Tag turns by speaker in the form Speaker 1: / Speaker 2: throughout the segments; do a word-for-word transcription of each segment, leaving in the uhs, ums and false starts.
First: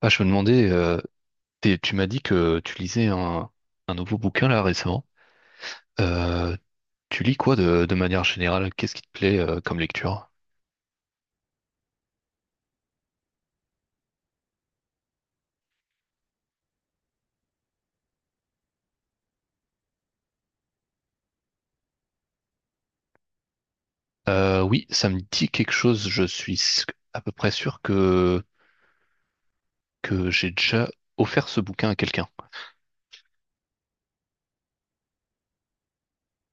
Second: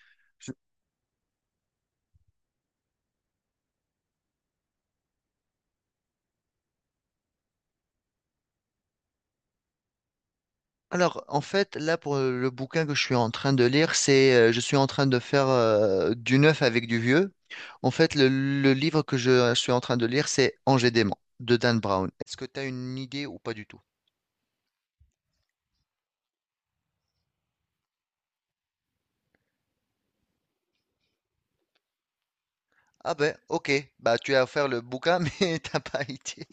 Speaker 1: Ah, je me
Speaker 2: Je-
Speaker 1: demandais, euh, t'es- tu m'as dit que tu lisais un, un nouveau bouquin là récemment. Euh, tu lis quoi de, de manière générale? Qu'est-ce qui te plaît euh, comme lecture?
Speaker 2: Alors, en fait, là, pour euh, le bouquin que je suis en train de lire, c'est, euh, je suis en train de faire euh, du neuf avec du vieux. En fait, le, le livre que je suis en train de lire, c'est Angers dément de Dan Brown. Est-ce que tu as une idée ou pas du tout?
Speaker 1: Euh, oui, ça me dit quelque chose. Je suis s- à peu près sûr que, que j'ai déjà offert ce bouquin à quelqu'un.
Speaker 2: Ah ben, ok, bah tu as offert le bouquin, mais t'as pas idée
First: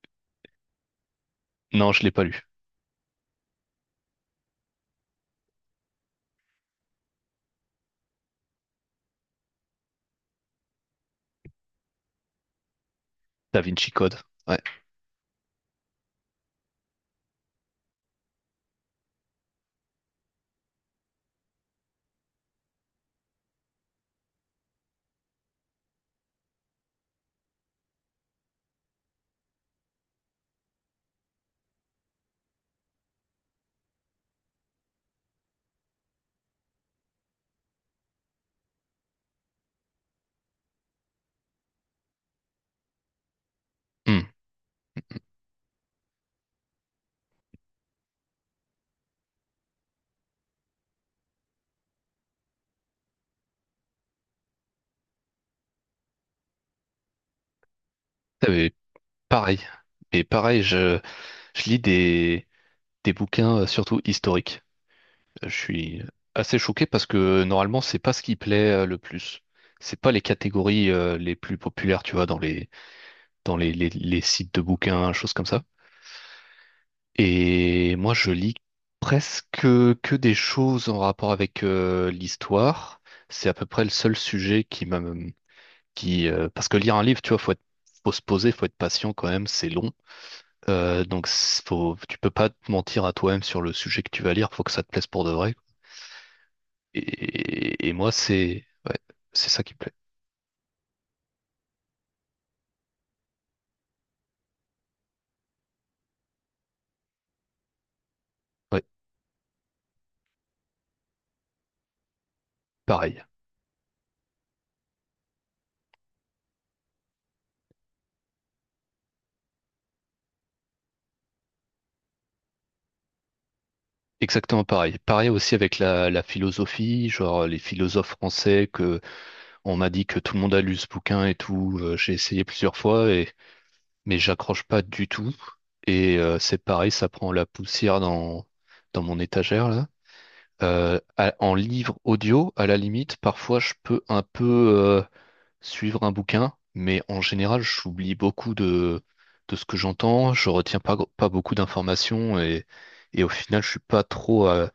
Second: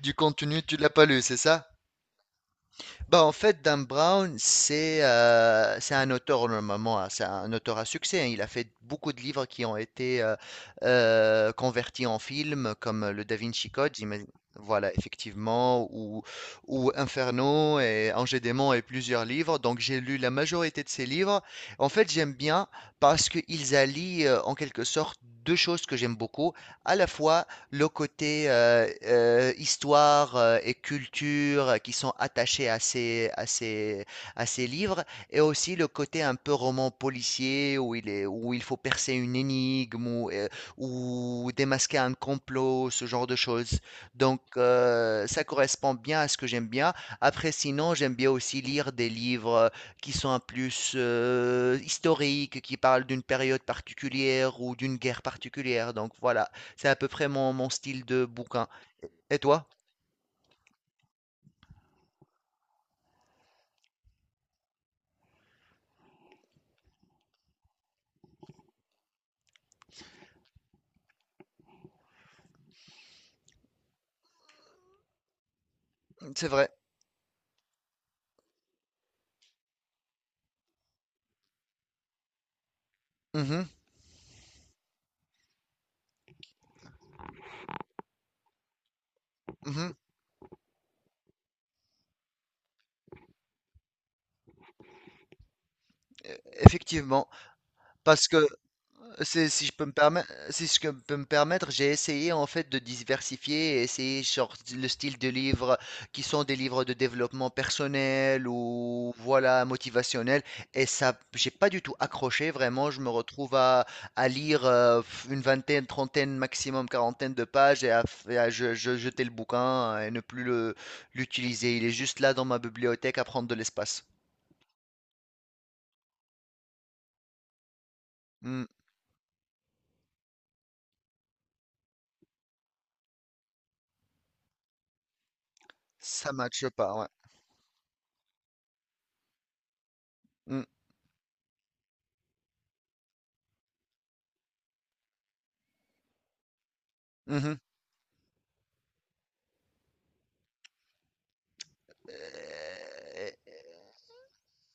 Speaker 2: du contenu, tu l'as pas lu, c'est ça?
Speaker 1: Non, je l'ai pas lu.
Speaker 2: Bah, en fait, Dan Brown, c'est euh, c'est un auteur normalement, hein, c'est un auteur à succès, hein. Il a fait beaucoup de livres qui ont été euh, euh, convertis en films, comme euh, le Da
Speaker 1: Da
Speaker 2: Vinci
Speaker 1: Vinci
Speaker 2: Code,
Speaker 1: Code.
Speaker 2: j'imagine-
Speaker 1: Ouais.
Speaker 2: voilà, effectivement, ou, ou Inferno et Ange et Démon et plusieurs livres. Donc, j'ai lu la majorité de ces livres. En fait, j'aime bien parce qu'ils allient euh, en quelque sorte deux choses que j'aime beaucoup, à la fois le côté euh, euh, histoire euh, et culture euh, qui sont attachés à ces, à ces, à ces livres, et aussi le côté un peu roman policier où il est, où il faut percer une énigme ou, euh, ou démasquer un complot, ce genre de choses.
Speaker 1: Hmm.
Speaker 2: Donc euh, ça correspond bien à ce que j'aime bien. Après, sinon, j'aime bien aussi lire des livres qui sont un plus euh, historiques, qui parlent d'une période particulière ou d'une guerre particulière. Donc voilà. C'est à peu près mon, mon style de
Speaker 1: Ah,
Speaker 2: bouquin.
Speaker 1: mais
Speaker 2: Et
Speaker 1: pareil.
Speaker 2: toi?
Speaker 1: Et pareil, je, je lis des, des bouquins euh, surtout historiques. Je suis assez choqué parce que normalement, c'est pas ce qui plaît euh, le plus. C'est pas les catégories euh, les plus populaires, tu vois, dans les dans les, les, les sites de bouquins, choses comme ça.
Speaker 2: C'est vrai.
Speaker 1: Et moi, je lis presque que des choses en rapport avec euh, l'histoire. C'est à peu
Speaker 2: Mhm,
Speaker 1: près le seul sujet qui m'a qui euh, parce que lire un livre, tu vois, faut être faut se poser, faut être patient quand même, c'est long.
Speaker 2: mhm,
Speaker 1: Euh, donc c'est- faut, tu peux pas te mentir à toi-même sur le sujet que tu vas lire, faut que ça te plaise pour de vrai.
Speaker 2: effectivement.
Speaker 1: Et, et moi,
Speaker 2: Parce que
Speaker 1: c'est ouais,
Speaker 2: C'est,
Speaker 1: c'est ça
Speaker 2: si je
Speaker 1: qui me
Speaker 2: peux me
Speaker 1: plaît.
Speaker 2: permettre, si je peux me permettre, j'ai essayé en fait de diversifier et essayer genre le style de livres qui sont des livres de développement personnel
Speaker 1: Ouais,
Speaker 2: ou voilà motivationnel, et ça j'ai pas du tout accroché vraiment, je me
Speaker 1: pareil.
Speaker 2: retrouve à, à lire euh, une vingtaine, trentaine, maximum quarantaine de pages et à, et à je- je- jeter le bouquin et ne plus le l'utiliser, il est juste là dans ma bibliothèque à prendre de l'espace.
Speaker 1: Exactement pareil. Pareil aussi avec la, la philosophie, genre les philosophes
Speaker 2: Hmm,
Speaker 1: français que on m'a dit que tout le monde a lu ce bouquin et tout. Euh, j'ai essayé plusieurs fois et mais j'accroche pas du tout. Et
Speaker 2: ça
Speaker 1: euh, c'est
Speaker 2: matche
Speaker 1: pareil,
Speaker 2: pas, ouais.
Speaker 1: ça prend la poussière dans dans mon étagère là.
Speaker 2: Hmm,
Speaker 1: Euh, à- en livre audio, à la limite, parfois je peux un peu euh, suivre un bouquin, mais en
Speaker 2: mhm.
Speaker 1: général, j'oublie beaucoup de, de ce que j'entends, je retiens pas, pas beaucoup d'informations et, et au
Speaker 2: Euh,
Speaker 1: final, je suis pas trop euh,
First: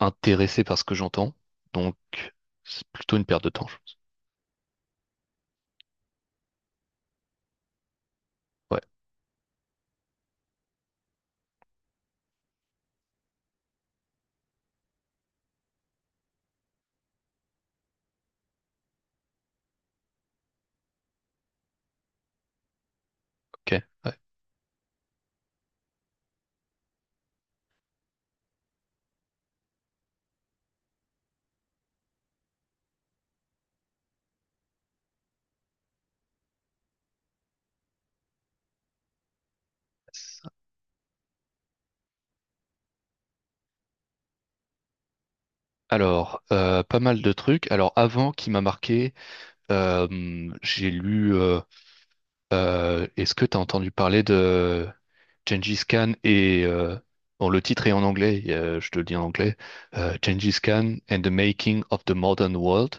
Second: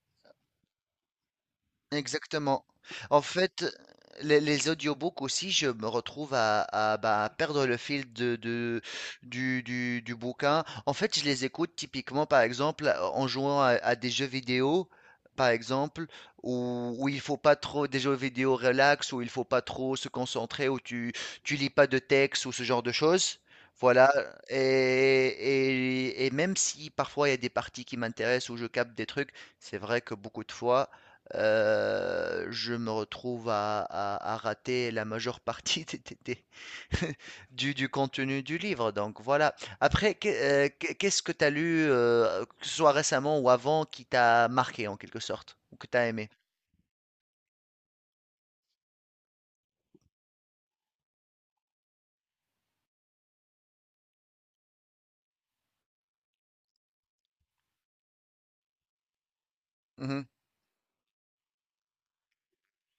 Speaker 1: intéressé par ce que j'entends. Donc,
Speaker 2: Exactement.
Speaker 1: c'est plutôt
Speaker 2: En
Speaker 1: une perte de
Speaker 2: fait,
Speaker 1: temps, je pense.
Speaker 2: les, les audiobooks aussi, je me retrouve à, à, bah, perdre le fil de,
Speaker 1: Ouais,
Speaker 2: de- du, du- du bouquin. En fait, je les écoute typiquement, par exemple, en jouant à, à des jeux vidéo, par exemple, où, où il faut pas trop, des jeux vidéo relax, où il faut pas trop se concentrer, où tu, tu lis pas de texte ou ce genre de choses.
Speaker 1: ok.
Speaker 2: Voilà,
Speaker 1: Ouais.
Speaker 2: et, et, et même si parfois il y a des parties qui m'intéressent où je capte des trucs, c'est vrai que beaucoup de fois, heu, je me retrouve à à à rater la majeure partie des des des du du contenu du livre, donc voilà. Après, qu'est heu, qu'est qu'est-ce que tu as lu, heu, que ce soit récemment ou avant, qui t'a marqué en quelque sorte ou que tu as aimé?
Speaker 1: Alors, euh, pas mal de trucs. Alors, avant, qui m'a marqué, euh, j'ai lu. Euh, Euh, est-ce que tu as entendu parler de Gengis Khan et euh, bon, le titre est en anglais, euh, je te le dis en anglais, euh,
Speaker 2: Mhm.
Speaker 1: Gengis Khan and the Making of the Modern World,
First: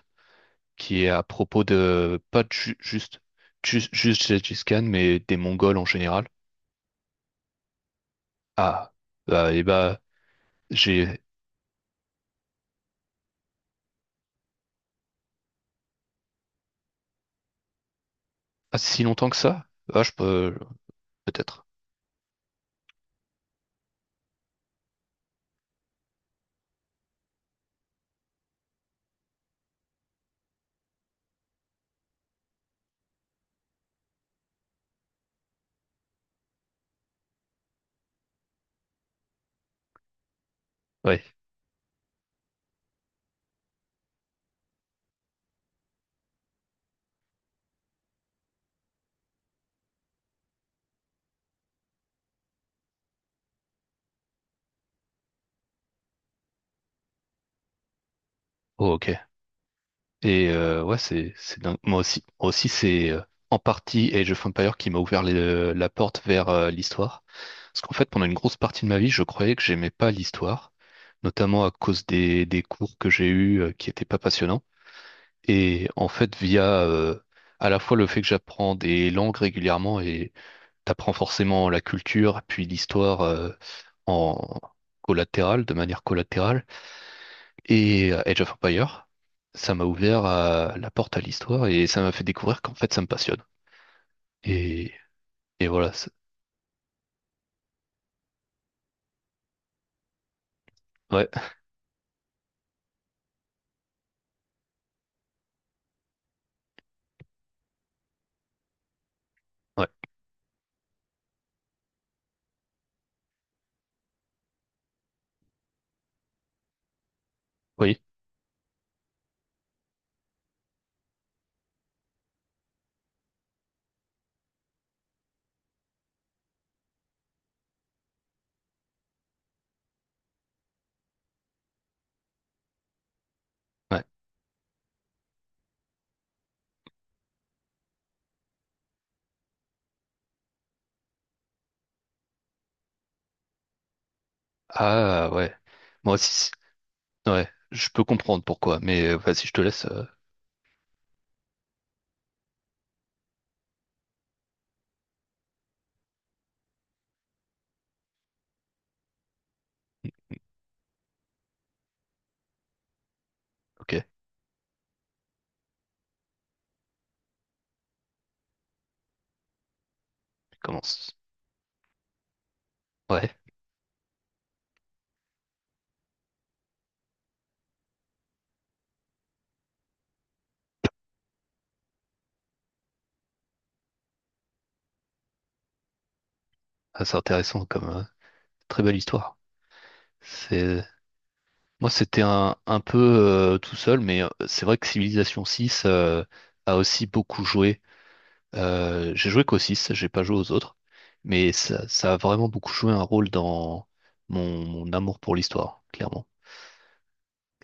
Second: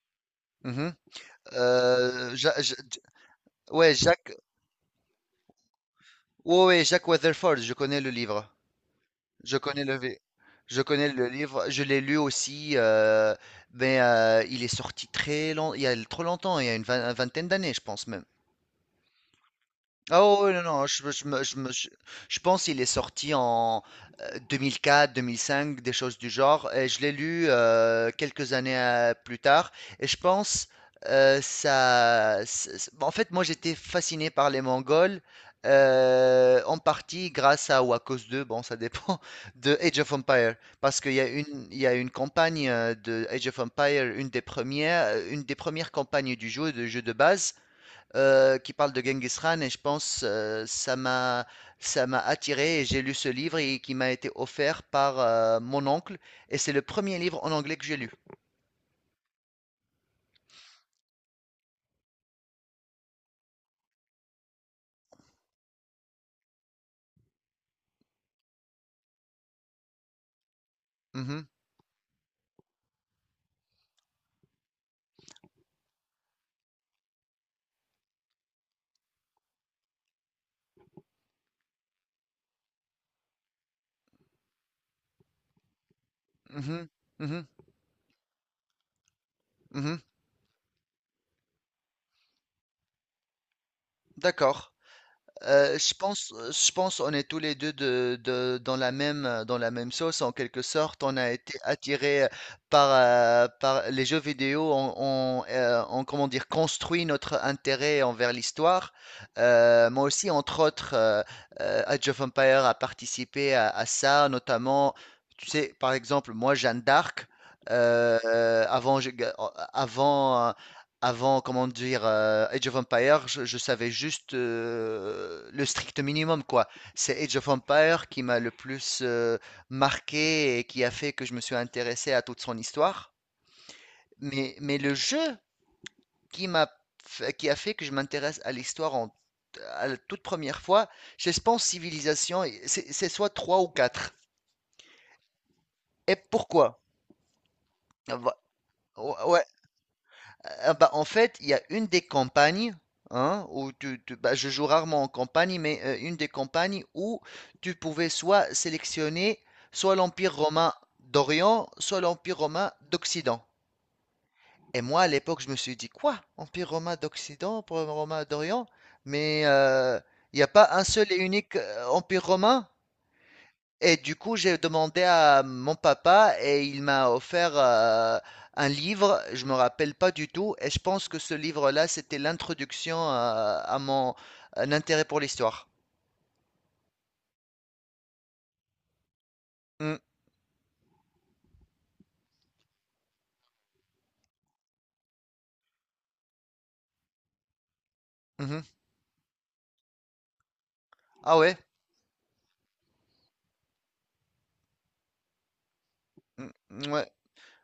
Speaker 2: Mhm. Mmh mh.
Speaker 1: qui est à propos de
Speaker 2: Euh,
Speaker 1: pas
Speaker 2: Ja Ja
Speaker 1: ju-
Speaker 2: Ja,
Speaker 1: juste ju-
Speaker 2: ouais,
Speaker 1: juste
Speaker 2: Jacques
Speaker 1: Gengis Khan, mais des Mongols en général.
Speaker 2: ouais, ouais, Jack Weatherford, je connais le livre.
Speaker 1: Ah, bah,
Speaker 2: Je
Speaker 1: et
Speaker 2: connais le,
Speaker 1: bah
Speaker 2: vi- je connais
Speaker 1: j'ai
Speaker 2: le livre. Je l'ai lu aussi, euh, mais euh, il est sorti très long, il y a trop longtemps, il y a une vingt- une vingtaine d'années, je pense même.
Speaker 1: pas si longtemps que ça. Ah, je
Speaker 2: Ah ouais, ouais,
Speaker 1: peux,
Speaker 2: non, non, je, je
Speaker 1: peut
Speaker 2: me- je
Speaker 1: être
Speaker 2: me- je- je pense qu'il est sorti en euh, deux mille quatre, deux mille cinq, des choses du genre, et je l'ai lu euh, quelques années euh, plus tard, et je pense, euh, ça... c'est- c'est- En fait, moi j'étais fasciné par les Mongols, euh, en partie grâce à, ou à cause de, bon ça dépend, de Age of Empire, parce qu'il y a
Speaker 1: ouais.
Speaker 2: une, il y a une campagne euh, de Age of Empire, une des premières, euh, une des premières campagnes du jeu, de jeu de base, euh, qui parle de Genghis Khan, et je pense euh, ça m'a, ça m'a attiré et j'ai lu ce livre et qui m'a été offert par euh, mon oncle, et c'est le premier livre en anglais que j'ai lu.
Speaker 1: Oh, ok. Et euh, ouais, c'est c'est dingue. Moi aussi, moi aussi c'est euh, en partie Age of Empires qui m'a ouvert les- la porte vers euh, l'histoire. Parce qu'en fait, pendant une grosse partie de ma vie, je croyais que j'aimais pas l'histoire,
Speaker 2: Mhm,
Speaker 1: notamment à cause des, des cours que j'ai eus euh, qui étaient pas passionnants. Et en fait, via euh, à la fois le fait que j'apprends des langues régulièrement et t'apprends forcément la culture, puis l'histoire euh, en collatéral, de manière collatérale,
Speaker 2: mhm, mhm,
Speaker 1: et euh, Age of Empires, ça m'a
Speaker 2: mhm.
Speaker 1: ouvert à- la porte à l'histoire et ça m'a fait découvrir qu'en fait ça me passionne.
Speaker 2: D'accord.
Speaker 1: Et, et
Speaker 2: Euh,
Speaker 1: voilà.
Speaker 2: je
Speaker 1: c'est-
Speaker 2: pense, euh, je pense, on est tous les deux de, de- dans la même, euh, dans la même sauce en quelque sorte. On
Speaker 1: Ouais,
Speaker 2: a été attirés euh, par, euh, par les jeux vidéo. On, on, euh, on, comment dire, construit notre intérêt envers l'histoire. Euh,
Speaker 1: ouais,
Speaker 2: moi aussi, entre autres, euh, euh, Age of Empires a participé à, à ça, notamment. Tu sais, par exemple, moi, Jeanne d'Arc.
Speaker 1: oui,
Speaker 2: Euh, euh, avant, je- euh, avant avant, comment dire, euh, Age of Empire, je, je savais juste euh, le strict minimum, quoi. C'est Age of Empire qui m'a le plus euh, marqué et qui a fait que je me suis intéressé à toute son histoire.
Speaker 1: ouais.
Speaker 2: Mais, mais le jeu qui m'a, f- qui a fait que je m'intéresse à l'histoire en, à la toute première fois, je pense Civilisation, c'est c'est soit trois ou quatre.
Speaker 1: Ah ouais. Moi
Speaker 2: Et
Speaker 1: aussi,
Speaker 2: pourquoi?
Speaker 1: ouais, je peux comprendre pourquoi, mais euh, vas-y,
Speaker 2: Ouais,
Speaker 1: je te laisse. Euh,
Speaker 2: ah bah, en fait, il y a une des campagnes, hein, où tu, tu- bah, je joue rarement en campagne, mais euh, une des campagnes où tu pouvais soit sélectionner soit l'Empire romain d'Orient, soit l'Empire romain d'Occident.
Speaker 1: ok,
Speaker 2: Et moi, à l'époque, je me suis dit, quoi? Empire romain d'Occident, Empire romain d'Orient? Mais euh, il n'y a pas un seul
Speaker 1: commence.
Speaker 2: et unique euh, Empire romain?
Speaker 1: Ouais,
Speaker 2: Et du coup, j'ai demandé à mon papa et il m'a offert euh, un livre, je me rappelle pas du tout, et je pense que ce livre-là, c'était l'introduction euh, à mon un intérêt pour l'histoire.
Speaker 1: ah, c'est intéressant comme euh, très belle histoire.
Speaker 2: Mm,
Speaker 1: C'est Moi c'était un, un peu euh, tout seul, mais euh, c'est vrai que Civilization six euh, a aussi beaucoup joué.
Speaker 2: mhm.
Speaker 1: Euh, j'ai joué qu'au six, j'ai pas joué aux autres,
Speaker 2: Ah
Speaker 1: mais
Speaker 2: ouais?
Speaker 1: ça, ça a vraiment beaucoup joué un rôle dans mon, mon amour pour l'histoire, clairement.
Speaker 2: Mm, ouais.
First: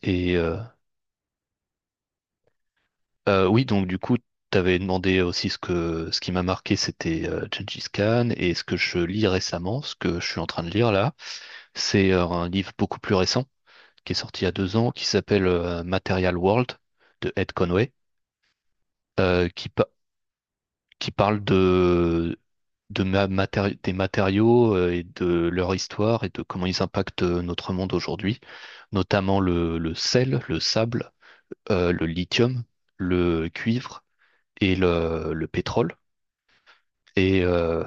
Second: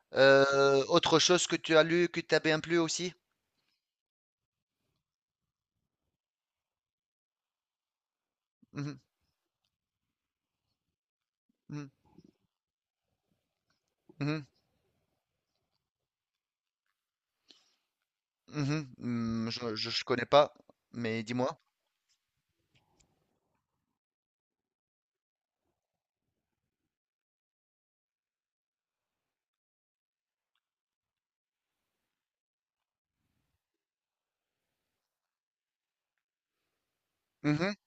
Speaker 1: Et euh,
Speaker 2: Euh, autre chose que tu as lu, que t'as bien plu aussi?
Speaker 1: euh, oui, donc du coup, t'avais demandé aussi ce que ce qui m'a marqué, c'était euh, Gengis Khan, et ce que je
Speaker 2: Mhm,
Speaker 1: lis récemment, ce que je suis en train de lire là,
Speaker 2: mhm,
Speaker 1: c'est euh, un livre beaucoup plus récent qui est sorti
Speaker 2: mhm,
Speaker 1: il y a deux ans, qui s'appelle euh, Material World de Ed Conway,
Speaker 2: Mm, mhm.
Speaker 1: euh,
Speaker 2: Mm,
Speaker 1: qui,
Speaker 2: je,
Speaker 1: pa-
Speaker 2: je, je connais pas,
Speaker 1: qui
Speaker 2: mais
Speaker 1: parle
Speaker 2: dis-moi.
Speaker 1: de, de ma- matéri- des matériaux euh, et de leur histoire et de comment ils impactent euh, notre monde aujourd'hui, notamment le, le sel, le sable, euh, le lithium, le cuivre et le, le pétrole. Et
Speaker 2: Mm, Mhm,
Speaker 1: euh,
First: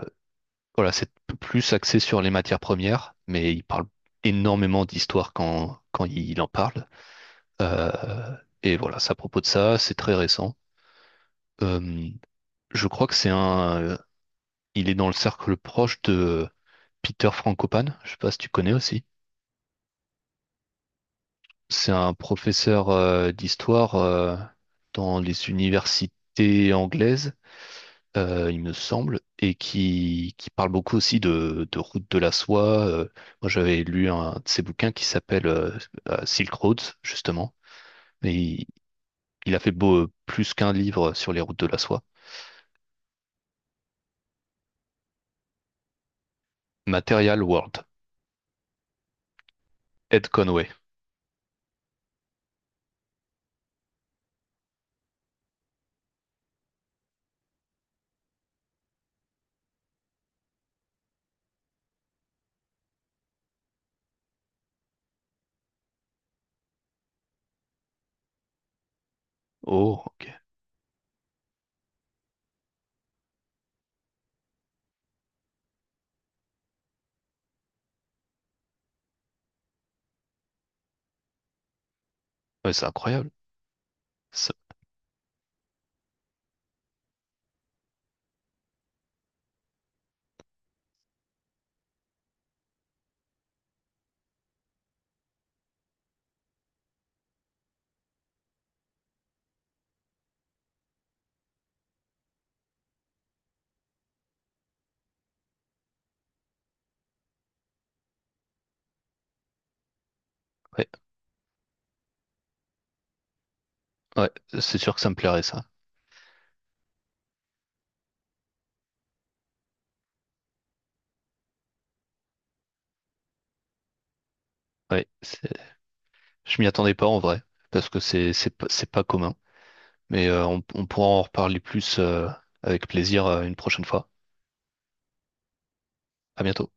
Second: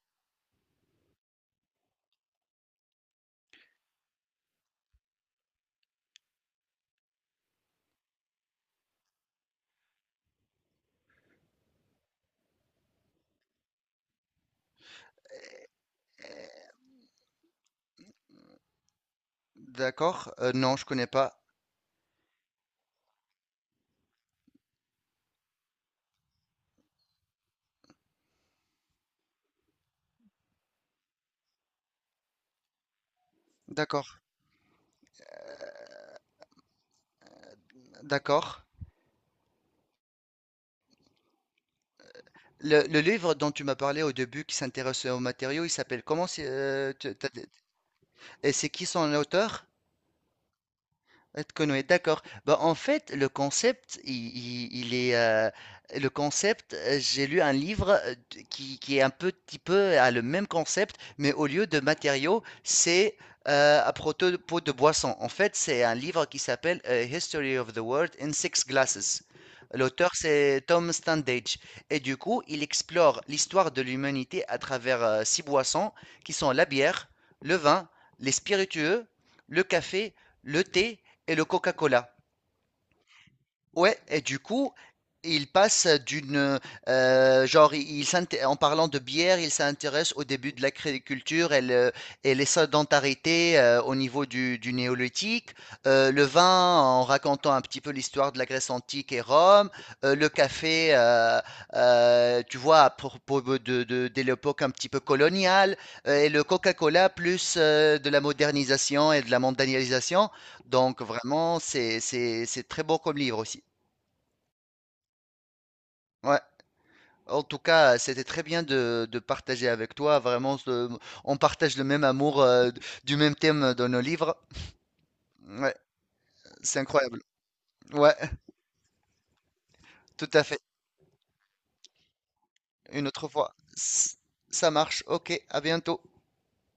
Speaker 1: voilà, c'est p- plus axé sur les matières premières, mais il parle énormément d'histoire quand, quand il en parle. Euh, et voilà, c'est à propos de ça, c'est très récent. Euh, je crois que c'est un. Euh, il est dans le cercle proche de Peter Frankopan. Je sais pas si tu connais aussi.
Speaker 2: d'accord. Euh, non, je connais pas.
Speaker 1: C'est un professeur euh, d'histoire euh, dans les universités anglaises, euh, il me semble, et qui, qui parle beaucoup aussi de, de route de la soie. euh. Moi, j'avais
Speaker 2: D'accord,
Speaker 1: lu un de ses bouquins qui s'appelle euh, euh, Silk Roads, justement. Et
Speaker 2: d'accord.
Speaker 1: il, il a fait beau, plus qu'un livre sur les routes de la soie.
Speaker 2: Le, le livre dont tu m'as parlé au début qui s'intéresse aux matériaux, il s'appelle comment c'est, euh, tu- t'as-
Speaker 1: Material World,
Speaker 2: et c'est qui son auteur?
Speaker 1: Ed Conway.
Speaker 2: Ed Conway, d'accord. Bah, en fait, le concept, il, il- il est, euh, le concept, euh, j'ai lu un livre euh, d- qui, qui est un petit peu à le même concept, mais au lieu de matériaux, c'est euh, à propos de boissons. En fait, c'est un livre qui s'appelle euh, History of the World in Six Glasses.
Speaker 1: Oh,
Speaker 2: L'auteur,
Speaker 1: ok.
Speaker 2: c'est Tom Standage. Et du coup, il explore l'histoire de l'humanité à travers euh, six boissons qui sont la bière, le vin, les spiritueux, le café, le thé et le Coca-Cola.
Speaker 1: Ouais, c'est incroyable.
Speaker 2: Ouais, et du
Speaker 1: Ça-
Speaker 2: coup, il passe d'une euh, genre, il, il s'int- en parlant de bière, il s'intéresse au début de l'agriculture et, le- et les sédentarités euh, au niveau du, du néolithique, euh, le vin en racontant un petit peu l'histoire de la Grèce antique et Rome, euh, le café, euh, euh, tu vois, à propos de, de, de l'époque un petit peu coloniale, euh, et le Coca-Cola plus euh, de la modernisation et de la mondialisation.
Speaker 1: ouais,
Speaker 2: Donc vraiment, c'est c'est- c'est très beau comme livre aussi.
Speaker 1: ouais, c'est sûr que ça me plairait ça.
Speaker 2: Ouais, en tout cas, euh, c'était très bien de, de partager avec toi. Vraiment, ce- on partage le même amour euh, du même thème dans nos livres.
Speaker 1: Ouais, c'est-
Speaker 2: Ouais,
Speaker 1: je m'y
Speaker 2: c'est
Speaker 1: attendais pas en
Speaker 2: incroyable.
Speaker 1: vrai, parce que
Speaker 2: Ouais,
Speaker 1: c'est c'est pas c'est pas commun. Mais
Speaker 2: tout à
Speaker 1: euh,
Speaker 2: fait.
Speaker 1: on, on pourra en reparler plus euh, avec
Speaker 2: Une
Speaker 1: plaisir
Speaker 2: autre
Speaker 1: euh,
Speaker 2: fois.
Speaker 1: une prochaine fois.
Speaker 2: S- Ça marche. Ok, à bientôt.
Speaker 1: À bientôt.